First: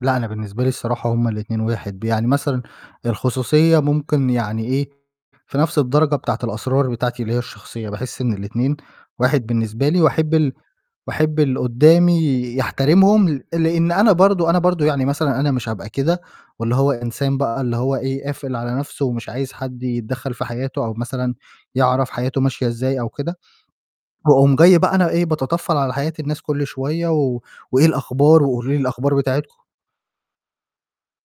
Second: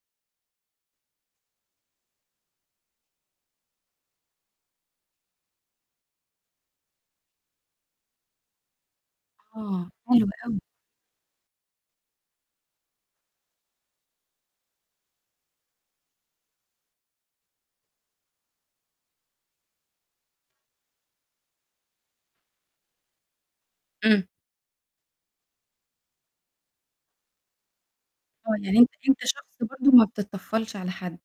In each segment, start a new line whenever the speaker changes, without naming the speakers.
لأ، أنا بالنسبة لي الصراحة هُم الاتنين واحد، ب يعني مثلًا الخصوصية ممكن يعني إيه، في نَفْس الدرجة بتاعة الأسرار بتاعتي اللي هي الشخصية، باحس إن الاتنين واحد بالنسبة
آه،
لي
حلو
وأحب ال
أوي.
وأحب اللي قدّامي يحترمهم ل لإن أنا برضه أنا برضه يعني مثلًا أنا مش هابقى كده، واللي هو إنسان بقى اللي هو إيه، قافل على نفْسُه ومش عايز حد يتدخّل في حياتُه أو مثلًا يعرف حياته ماشية إزاي أو كده،
إمم.
واقوم جاي بقى أنا إيه باتطفّل على حياة الناس كُلّ شوية و وإيه الأخبار
آه،
وقولوا لي
يعني أنت
الأخبار
أنت شخص
بتاعتكم.
برضه ما بتطفّلش على حد.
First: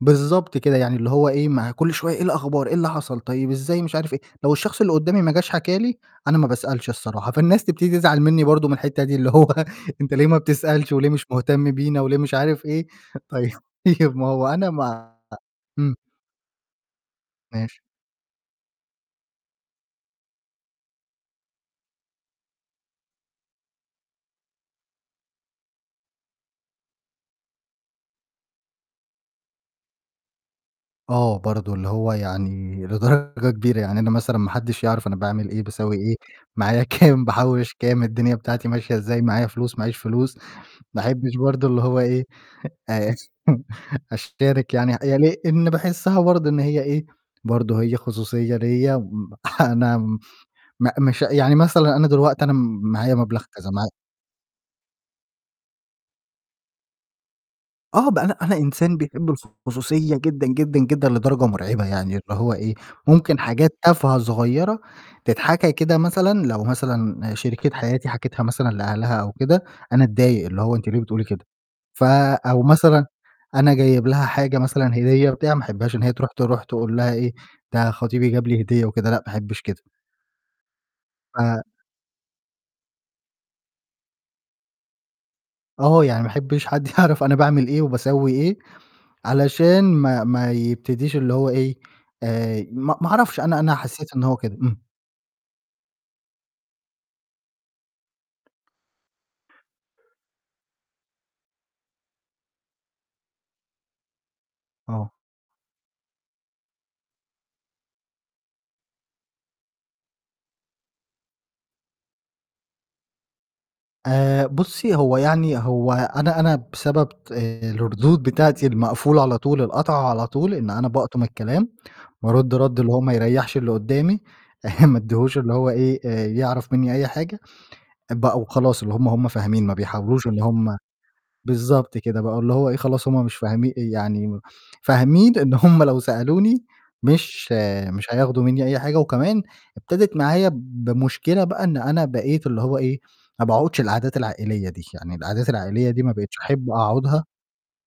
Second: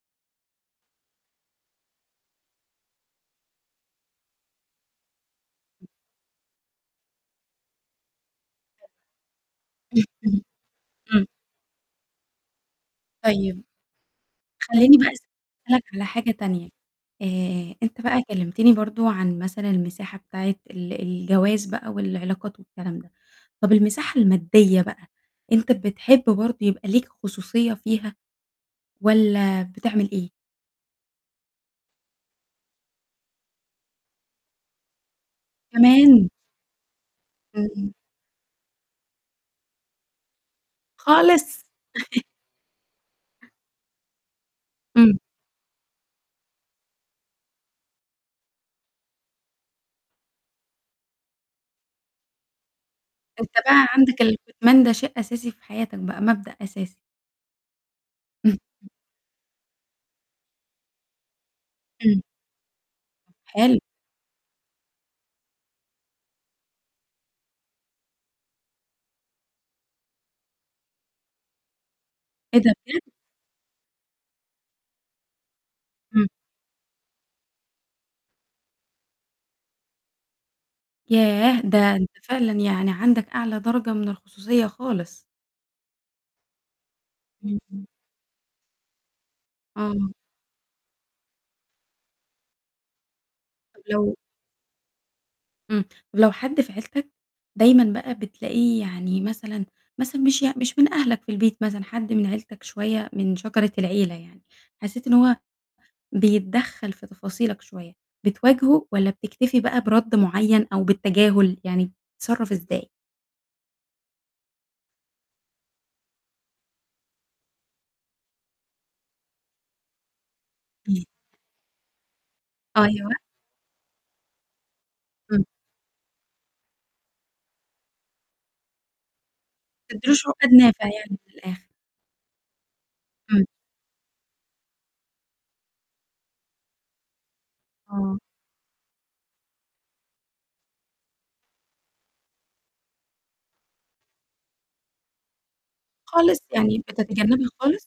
بالضبط كده، يعني اللي هو إيه، ما هي كُلّ شوية إيه الأخبار؟ إيه اللي حصل؟ طيب إزاي مش عارف إيه، لو الشخص اللي قدّامي ما جاش حكى لي، أنا ما باسألش الصراحة، فالناس تبتدي تزعل مني برضه من الحتّة دي اللي هو أنت ليه ما
[unintelligible]
بتسألش وليه
إمم.
مش مهتم بينا وليه مش عارف إيه، طيب
طيب،
ما هو أنا
خلّيني بقى
ما
أسألك
إمم.
على حاجة تانية، آآ،
ماشي.
أنت بقى كلّمتني برضه عن مثلًا المساحة بتاعة ال الجواز بقى والعلاقات والكلام ده، طَب المساحة المادية بقى، أنت بتحب برضه يبقى ليك خصوصية فيها، والَّا بتعمل إيه؟
آه، برضه اللي هو يعني لدرجة كبيرة، يعني أنا مثلًا ما حدّش يعرف أنا باعمل إيه باسوّي إيه،
تمام.
معايا كام باحوّش
إمم.
كام، الدنيا بتاعتي ماشية إزاي، معايا فلوس ما عيش فلوس، ما أحبّش
خالص.
برضه اللي هو إيه، آآ أشترك يعني يعني
إمم.
لإن باحسّها برضه إن هي إيه، برضه هي خصوصية ليّا م أنا م م مش يعني مثلًا أنا دلوقتي أنا معايا مبلغ
أنت
كذا
بقى
معايا
عندك الكتمان ده شيء أساسي في حياتك بقى، مبدأ أساسي.
آه ب أنا
إمم.
أنا إنسان بيحب الخصوصية جدًا، جدًا، جدًا، لدرجة مرعبة يعني
إمم.
اللي هو إيه، ممكن
حلو.
حاجات تافهة صغيّرة تتحكى كده مثلًا، لو مثلًا شريكة حياتي حكِتها مثلًا لأهلها أو كده، أنا أتضايق اللي هو أنتِ ليه بتقولي كده، ف
إيه
أو
ده
مثلًا
بجد؟
أنا جايب لها حاجة مثلًا، هدية، بتاع، ما أحبهاش إن هي
إمم.
ترُوح ترُوح تقول لها إيه، ده خطيبي جاب لي هدية وكده، لأ ما أحبش كده.
ياه!
ف
ده أنت فعلًا يعني عندك أعلى درجة من الخصوصية خالص.
آه، يعني ما أحبش حد يعرف أنا
إمم،
باعمل إيه
إمم.
وباسوّي إيه، علشان
آه.
ما ما يبتديش اللي هو إيه، آآ، ما ما أعرفش أنا أنا
طب
حسّيت
لو
إن هو كده. إمم.
إمم، ولو حد في عيلتك، دايمًا بقى بتلاقيه يعني مثلًا مثلًا مش يع مش من أهلك في البيت مثلًا، حد من عيلتك شوية من شجرة العيلة يعني، حسّيت
آه.
إن هو بيتدخّل في تفاصيلك شوية، بتواجهُه والَّا بتكتفي بقى برَدّ معيّن أو بالتجاهل؟ يعني بتتصرّف إزاي؟
آآ، بُصّي، هو يعني هو أنا أنا بسبب الردود بتاعتي المقفولة على طول القاطعة على طول، إن أنا
إمم.
باقطُم الكلام، وارُدّ رَدّ اللي هو
أيوه.
ما يريّحش اللي قدّامي، ما ادّيهوش
إمم.
اللي هو إيه، آآ يعرف مني أي حاجة، بقوا خلاص اللي هُم، هُم فاهمين ما
ما بتدّيلوش
بيحاولوش إن
عقاد
هُم
نافع يعني من الآخر.
بالضبط كده، بقى اللي هو إيه خلاص هُم مش
إمم.
فاهمي يعني فاهمين إن هُم لو سألوني مش مش
آه.
هياخدوا مني أي حاجة، وكمان ابتدت معايا بمشكلة بقى إن أنا بقيت اللي هو إيه، ما باقعدش القعدات العائلية دي، يعني القعدات العائلية دي ما بقيتش
خالص،
أحب
يعني
أقعدها
بتتجنّبها خالص؟